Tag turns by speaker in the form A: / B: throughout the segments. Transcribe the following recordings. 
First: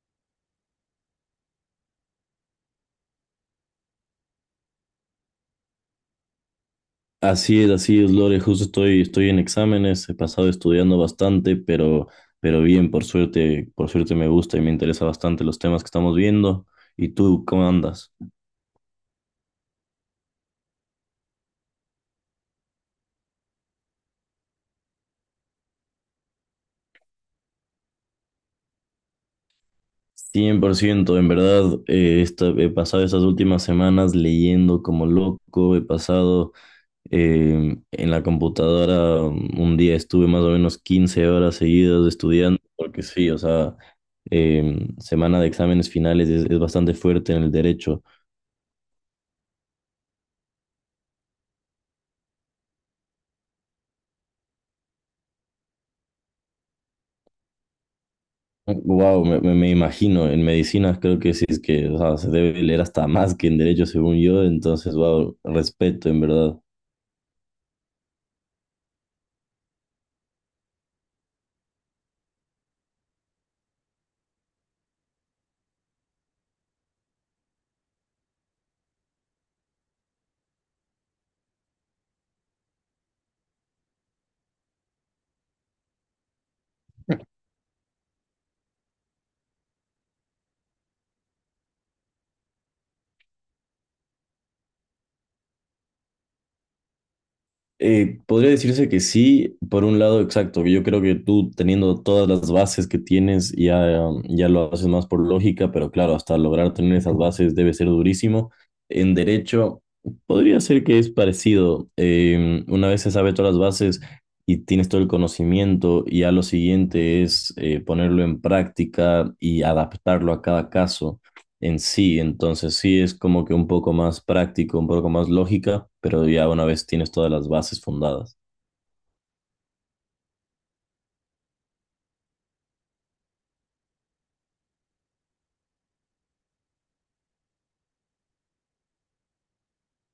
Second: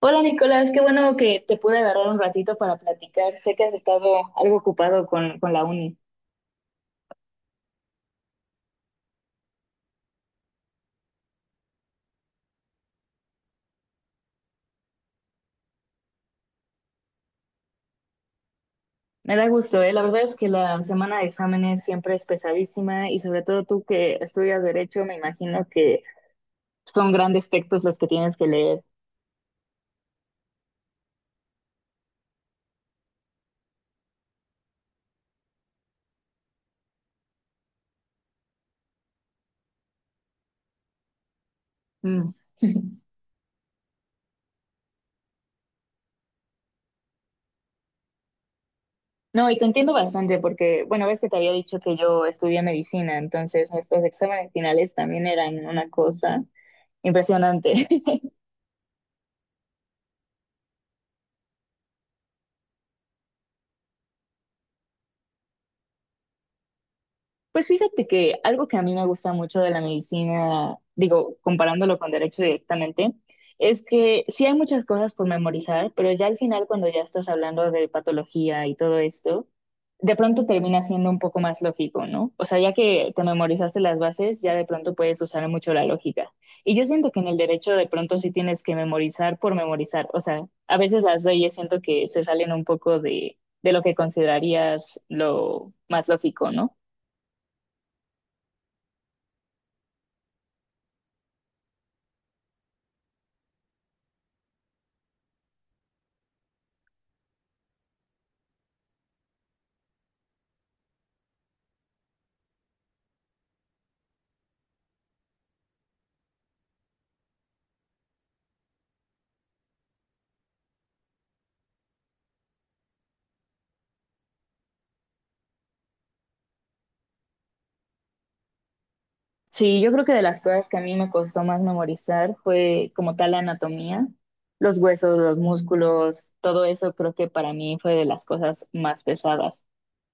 A: Hola Nicolás, qué bueno que te pude agarrar un ratito para platicar. Sé que has estado algo ocupado con la uni.
B: Así es, Lore. Justo estoy en exámenes, he pasado estudiando bastante, pero bien, por suerte me gusta y me interesa bastante los temas que estamos viendo. ¿Y tú, cómo andas?
A: Me da gusto, ¿eh? La verdad es que la semana de exámenes siempre es pesadísima y sobre todo tú que estudias derecho, me imagino que son grandes textos los que tienes que leer.
B: 100%, en verdad, he pasado estas últimas semanas leyendo como loco, he pasado en la computadora, un día estuve más o menos 15 horas seguidas
A: Mm.
B: estudiando, porque sí, o sea, semana de exámenes finales es bastante fuerte en el derecho.
A: No, y te entiendo bastante porque, bueno, ves que te había dicho que yo estudié medicina, entonces nuestros exámenes finales también eran una cosa impresionante.
B: Wow, me imagino, en medicinas creo que sí es que, o sea, se debe leer hasta más que en derecho según yo, entonces, wow, respeto en verdad.
A: Pues fíjate que algo que a mí me gusta mucho de la medicina, digo, comparándolo con derecho directamente, es que sí hay muchas cosas por memorizar, pero ya al final cuando ya estás hablando de patología y todo esto, de pronto termina siendo un poco más lógico, ¿no? O sea, ya que te memorizaste las bases, ya de pronto puedes usar mucho la lógica. Y yo siento que en el derecho de pronto sí tienes que memorizar por memorizar. O sea, a veces las leyes siento que se salen un poco de lo que considerarías lo más lógico, ¿no?
B: Podría decirse que sí, por un lado, exacto. Yo creo que tú teniendo todas las bases que tienes ya, ya lo haces más por lógica, pero claro, hasta lograr tener esas bases debe ser durísimo. En derecho, podría ser que es parecido. Una vez se sabe todas las bases y tienes todo el conocimiento, y ya lo siguiente es ponerlo en práctica y adaptarlo a cada caso en sí. Entonces sí es como que un poco más práctico, un poco más lógica, pero ya una vez tienes todas las bases fundadas.
A: Sí, yo creo que de las cosas que a mí me costó más memorizar fue como tal la anatomía, los huesos, los músculos, todo eso creo que para mí fue de las cosas más pesadas.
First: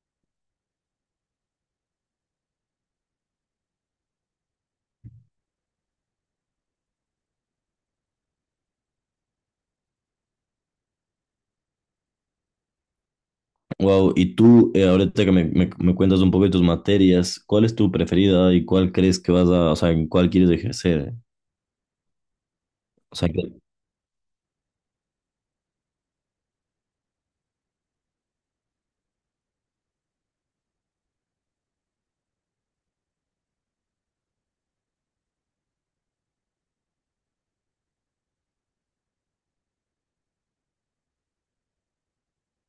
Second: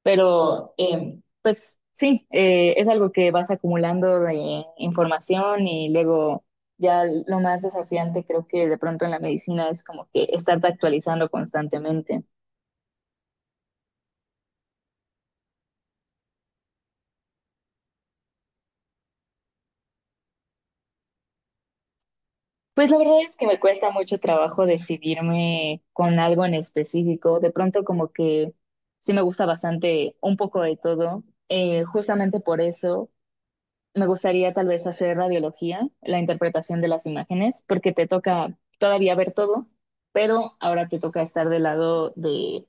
A: Pero pues sí, es algo que vas acumulando de información y luego ya lo más desafiante creo que de pronto en la medicina es como que estarte actualizando constantemente.
B: Wow, y tú, ahorita que me cuentas un poco de tus materias, ¿cuál es tu preferida y cuál crees que vas a, o sea, en cuál quieres ejercer?
A: Pues la
B: O
A: verdad
B: sea,
A: es que
B: que-
A: me cuesta mucho trabajo decidirme con algo en específico. De pronto como que sí me gusta bastante un poco de todo. Justamente por eso me gustaría tal vez hacer radiología, la interpretación de las imágenes, porque te toca todavía ver todo, pero ahora te toca estar del lado de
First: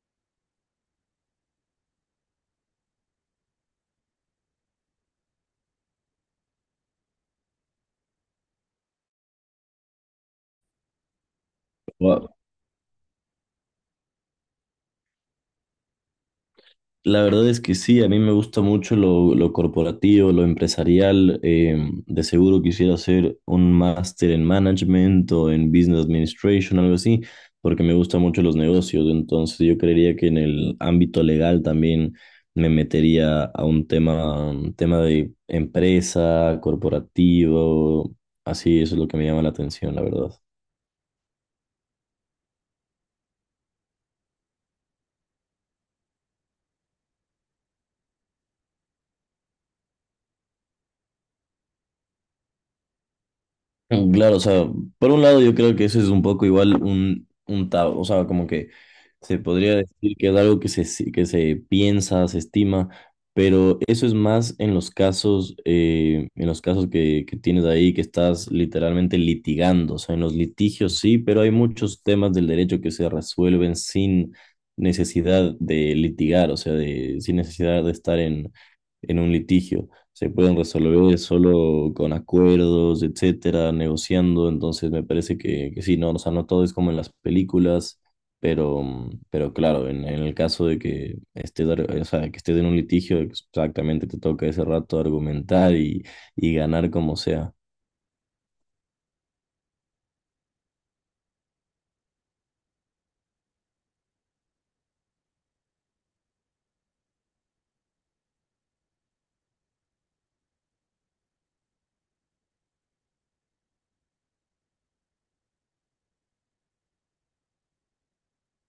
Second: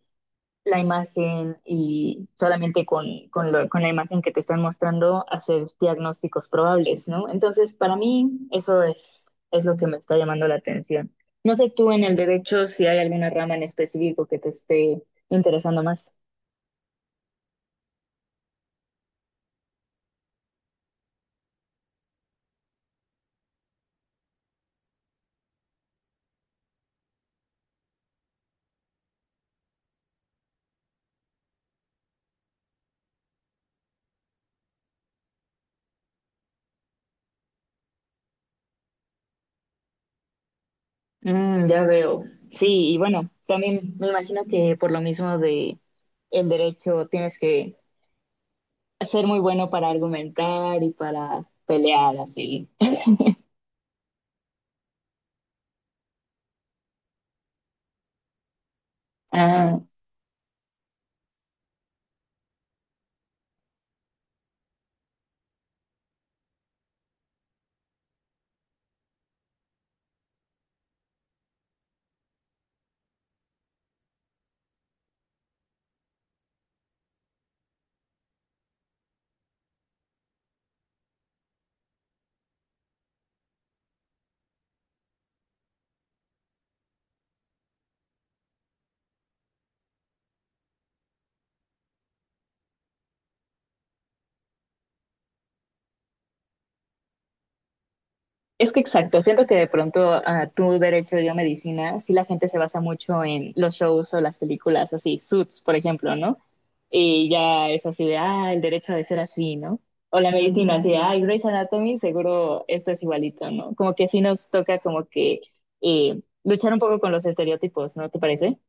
A: la imagen y solamente con la imagen que te están mostrando hacer diagnósticos probables, ¿no? Entonces, para mí, es lo que me está llamando la atención. No sé tú en el derecho si hay alguna rama en específico que te esté interesando más.
B: la verdad es que sí, a mí me gusta mucho lo corporativo, lo empresarial. Eh, de seguro quisiera hacer un máster en management o en business administration, algo así, porque me gustan mucho los negocios. Entonces yo creería que en el ámbito legal también me metería a un tema de empresa, corporativo. Así, eso es lo que me llama la atención, la verdad.
A: Mm, ya veo. Sí, y bueno, también me imagino que por lo mismo de el derecho tienes que ser muy bueno para argumentar y para pelear, así.
B: Mm, claro, o sea, por un lado yo creo que eso es un poco igual un tabú, o sea, como que se podría
A: Ah.
B: decir que es algo que se, si- que se piensa, se estima, pero eso es más en los casos que tienes ahí, que estás literalmente litigando, o sea, en los litigios sí, pero hay muchos temas del derecho que se resuelven sin necesidad de litigar, o sea, de, sin necesidad de estar en un litigio se pueden resolver solo con acuerdos, etcétera, negociando. Entonces me parece que sí, no, o sea, no todo es como en las películas, pero, mm, pero claro, en el caso de que estés, o sea, que estés en un litigio, exactamente te toca ese rato argumentar y ganar como sea.
A: Es que exacto, siento que de pronto a tu derecho yo medicina, sí la gente se basa mucho en los shows o las películas, así, Suits, por ejemplo, ¿no? Y ya es así de, ah, el derecho ha de ser así, ¿no? O la medicina así de, ah, Grey's Anatomy, seguro esto es igualito, ¿no? Como que sí nos toca como que luchar un poco con los estereotipos, ¿no te parece?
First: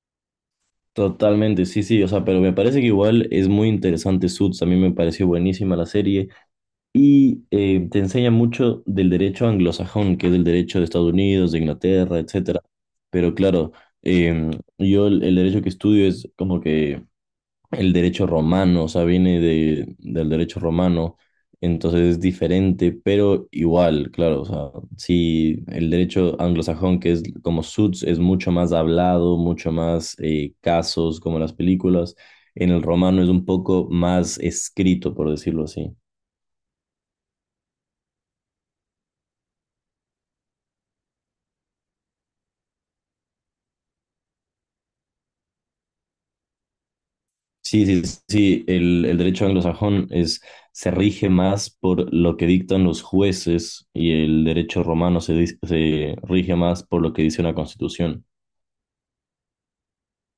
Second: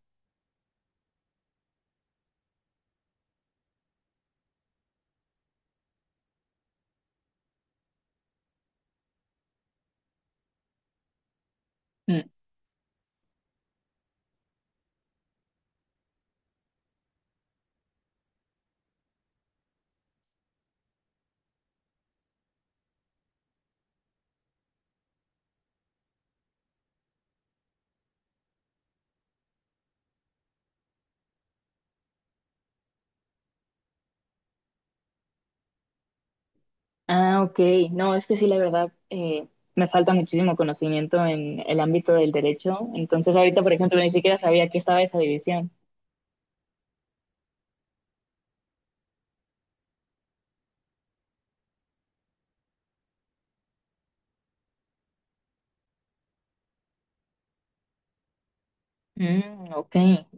B: Totalmente, sí, sí, o sea, pero me parece que igual es muy interesante Suits, a mí me pareció buenísima la serie. Y te enseña mucho del derecho anglosajón, que es el derecho de Estados Unidos, de Inglaterra,
A: Mm.
B: etcétera. Pero claro, em, yo el derecho que estudio es como que el derecho romano, o sea, viene de, del derecho romano, entonces es diferente, pero igual, claro, o sea, sí, el derecho anglosajón, que es como Suits, es mucho más hablado, mucho más casos, como las películas. En el romano es un poco más escrito, por decirlo así.
A: Ah, ok. No, es que sí, la verdad, me falta muchísimo conocimiento en el ámbito del derecho. Entonces ahorita, por ejemplo, ni siquiera sabía que estaba esa división.
B: Sí, sí, sí, el derecho anglosajón es, se rige más por lo que dictan los jueces y el derecho romano se rige más por lo que dice una constitución.
A: Mm, ok.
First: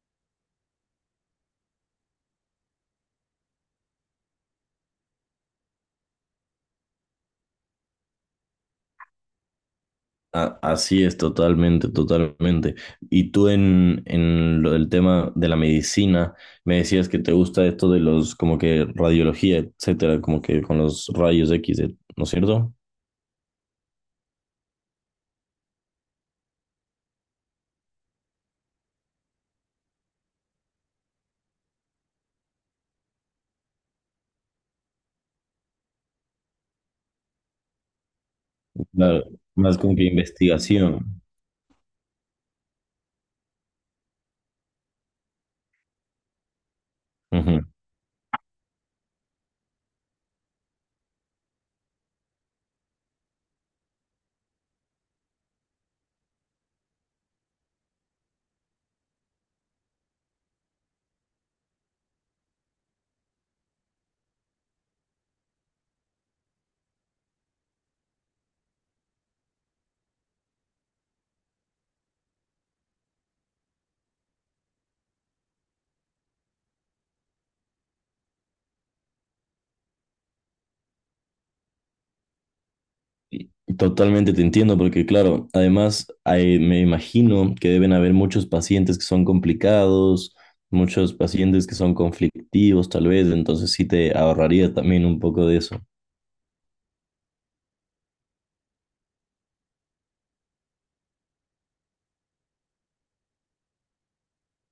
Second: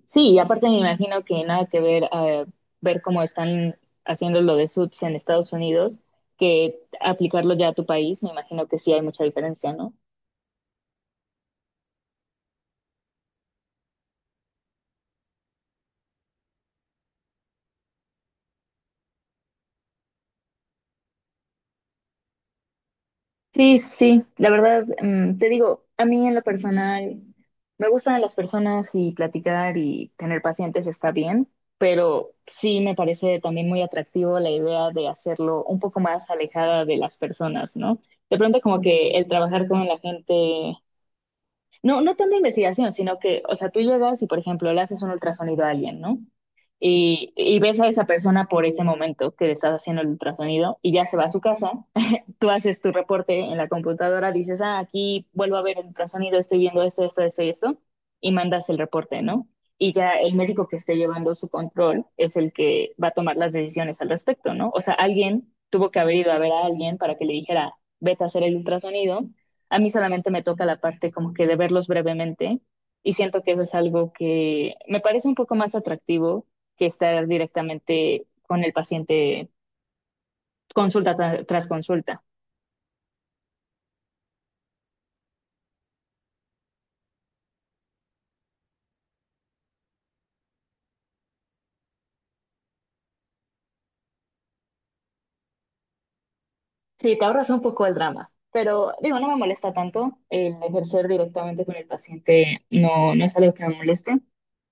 A: Sí, y aparte me imagino que nada que ver ver cómo están haciendo lo de Suits en Estados Unidos que aplicarlo ya a tu país, me imagino que sí hay mucha diferencia, ¿no?
B: Así es, totalmente, totalmente. Y tú en lo del tema de la medicina, me decías que te gusta esto de los, como que radiología, etcétera, como que con los rayos X, ¿no es cierto?
A: Sí, sí, la verdad, mm, te digo, a mí en lo personal me gustan las personas y platicar y tener pacientes está bien, pero sí me parece también muy atractivo la idea de hacerlo un poco más alejada de las personas, ¿no? De pronto como que
B: Claro,
A: el trabajar
B: más
A: con
B: como
A: la
B: que
A: gente.
B: investigación.
A: No, no tanto investigación, sino que, o sea, tú llegas y, por ejemplo, le haces un ultrasonido a alguien, ¿no? Y ves a esa persona por ese momento que le estás haciendo el ultrasonido y ya se va a su casa. Tú haces tu reporte en la computadora, dices, ah, aquí vuelvo a ver el ultrasonido, estoy viendo esto, esto, esto y esto, y mandas el reporte, ¿no? Y ya el médico que esté llevando su control es el que va a tomar las decisiones al respecto, ¿no? O sea, alguien tuvo que haber ido a ver a alguien para que le dijera, vete a hacer el ultrasonido. A mí solamente me toca la parte como que de verlos brevemente y siento que eso es algo que me parece un poco más atractivo que estar directamente con el paciente consulta tras consulta.
B: Totalmente te entiendo, porque claro, además hay- me imagino que deben haber muchos pacientes que son complicados, muchos pacientes que son conflictivos tal vez, entonces sí te ahorraría también un poco de eso.
A: Sí, te ahorras un poco el drama, pero digo, no me molesta tanto el ejercer directamente con el paciente, no, no es algo que me moleste,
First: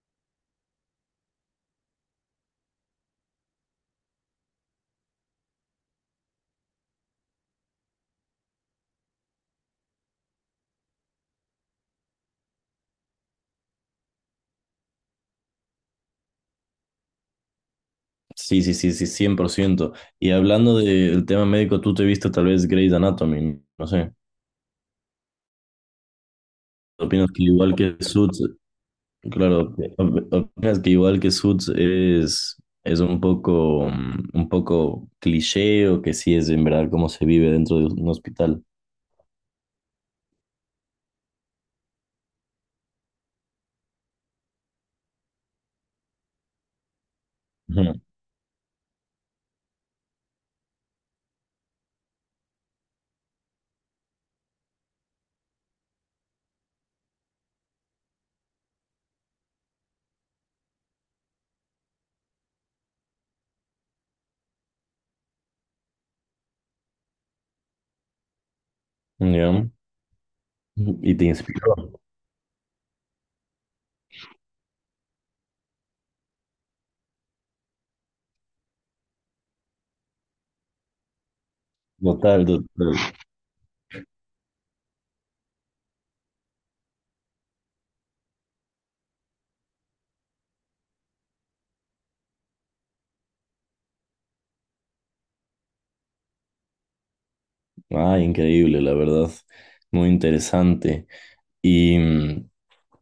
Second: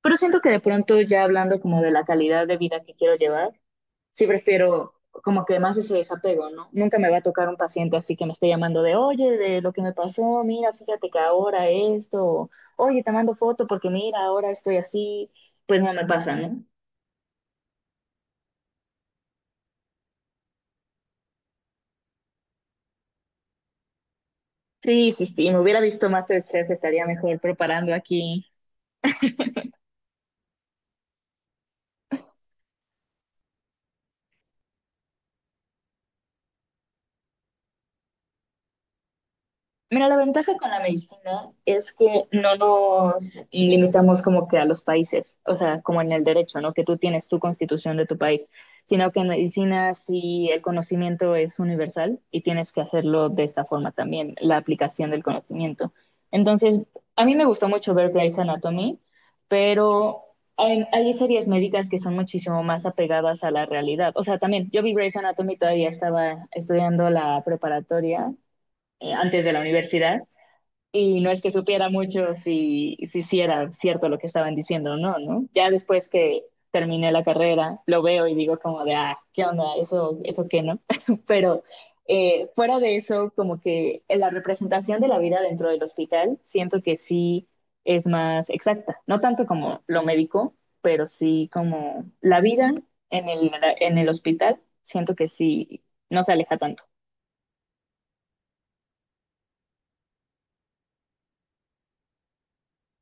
A: pero siento que de pronto ya hablando como de la calidad de vida que quiero llevar, sí prefiero como que más ese desapego, ¿no? Nunca me va a tocar un paciente así que me esté llamando de, oye, de lo que me pasó, mira, fíjate que ahora esto, o, oye, te mando foto porque mira, ahora estoy así, pues no me pasa, ¿no?
B: Sí, sí, sí, sí, cien por ciento. Y hablando del tema médico, tú te viste tal vez Grey's Anatomy, no sé.
A: Sí, sí, sí, me hubiera visto MasterChef, estaría
B: ¿Opinas
A: mejor
B: que igual
A: preparando
B: que Suits,
A: aquí.
B: claro, opinas que igual que Suits es un poco, mm, un poco cliché o que sí es en verdad cómo se vive dentro de un hospital?
A: Mira, la ventaja con la medicina es que no nos limitamos como que a los países, o sea, como en el derecho, ¿no? Que tú tienes tu
B: Ujú,
A: constitución de tu país, sino que en medicina sí el conocimiento es universal y tienes que hacerlo de esta forma también, la aplicación del conocimiento. Entonces, a mí me gustó mucho ver Grey's Anatomy, pero hay series médicas que son muchísimo más apegadas a la realidad. O sea, también yo vi Grey's Anatomy, todavía estaba estudiando la preparatoria antes de la
B: ya.
A: universidad
B: Y
A: y
B: te
A: no es que
B: inspiró.
A: supiera mucho si era cierto lo que estaban diciendo o no, ¿no? Ya después que terminé la carrera, lo veo y digo como de, ah, ¿qué onda? Eso qué, ¿no? Pero
B: Total,
A: fuera
B: total.
A: de eso, como que la representación de la vida dentro del hospital, siento que sí es más exacta, no tanto como lo médico, pero sí como la vida en en el hospital, siento que sí no se aleja tanto.
B: Ay, increíble, la verdad. Muy interesante. Y mm,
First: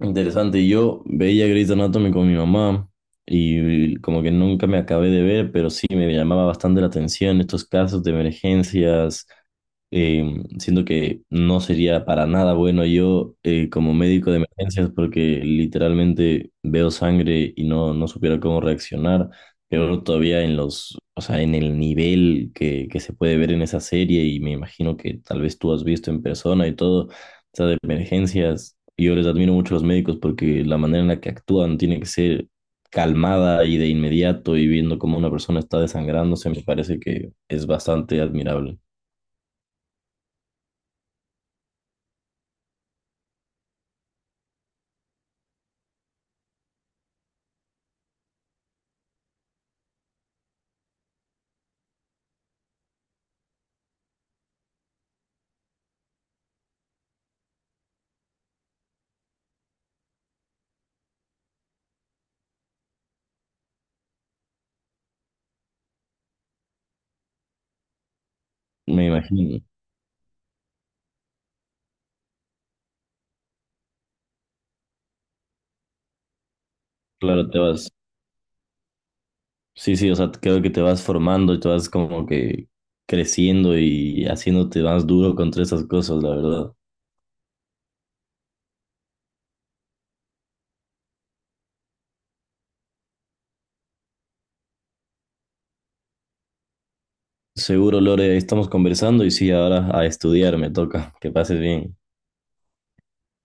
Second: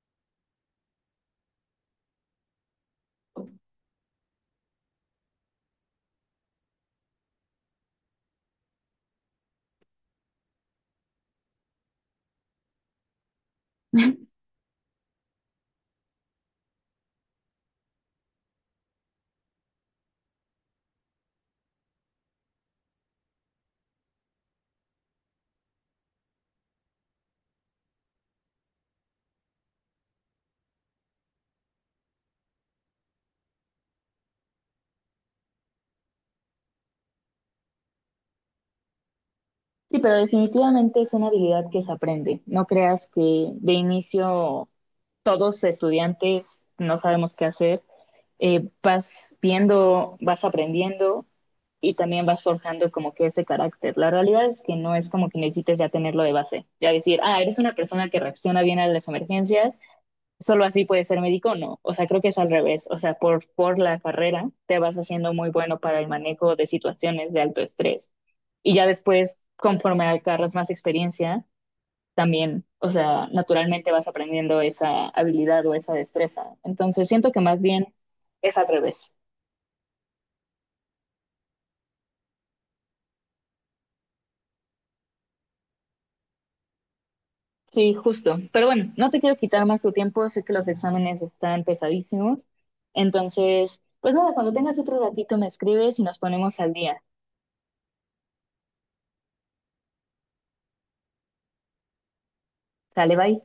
B: interesante, yo veía Grey's Anatomy con mi mamá y como que nunca me acabé de ver, pero sí me llamaba bastante la atención estos casos de emergencias. Eh, siento que no sería para nada bueno yo como médico de emergencias porque literalmente veo sangre y no supiera cómo reaccionar. Pero todavía en los, o sea, en el nivel que se puede ver en esa serie y me imagino que tal vez tú has visto en persona y todo, o sea, de emergencias. Y yo les admiro mucho a los médicos porque la manera en la que actúan tiene que ser calmada y de inmediato y viendo cómo una persona está desangrándose, me parece que es bastante admirable.
A: Sí, pero definitivamente es una habilidad que se aprende. No creas que de inicio todos estudiantes no sabemos qué hacer. Vas viendo, vas aprendiendo y también vas forjando como que ese carácter. La realidad es que no es como que necesites ya tenerlo de base. Ya decir, ah, eres una persona que reacciona bien a las emergencias solo así puedes ser médico, no. O sea, creo que es al revés. O sea, por la carrera te vas haciendo muy bueno para el manejo de situaciones de alto estrés. Y ya
B: Me
A: después,
B: imagino,
A: conforme agarras más experiencia, también, o sea, naturalmente vas aprendiendo esa habilidad o esa destreza. Entonces, siento que
B: claro, te
A: más
B: vas,
A: bien es al revés.
B: sí, sí, o sea, creo que te vas formando y te vas como que creciendo y haciéndote más duro contra esas cosas, la verdad.
A: Sí, justo. Pero bueno, no te quiero quitar más tu tiempo. Sé que los exámenes están pesadísimos. Entonces, pues nada, cuando tengas otro ratito me escribes y nos ponemos al día.
B: Seguro, Lore, estamos conversando y sí, ahora a estudiar me toca. Que pases bien.
A: Sale, bye.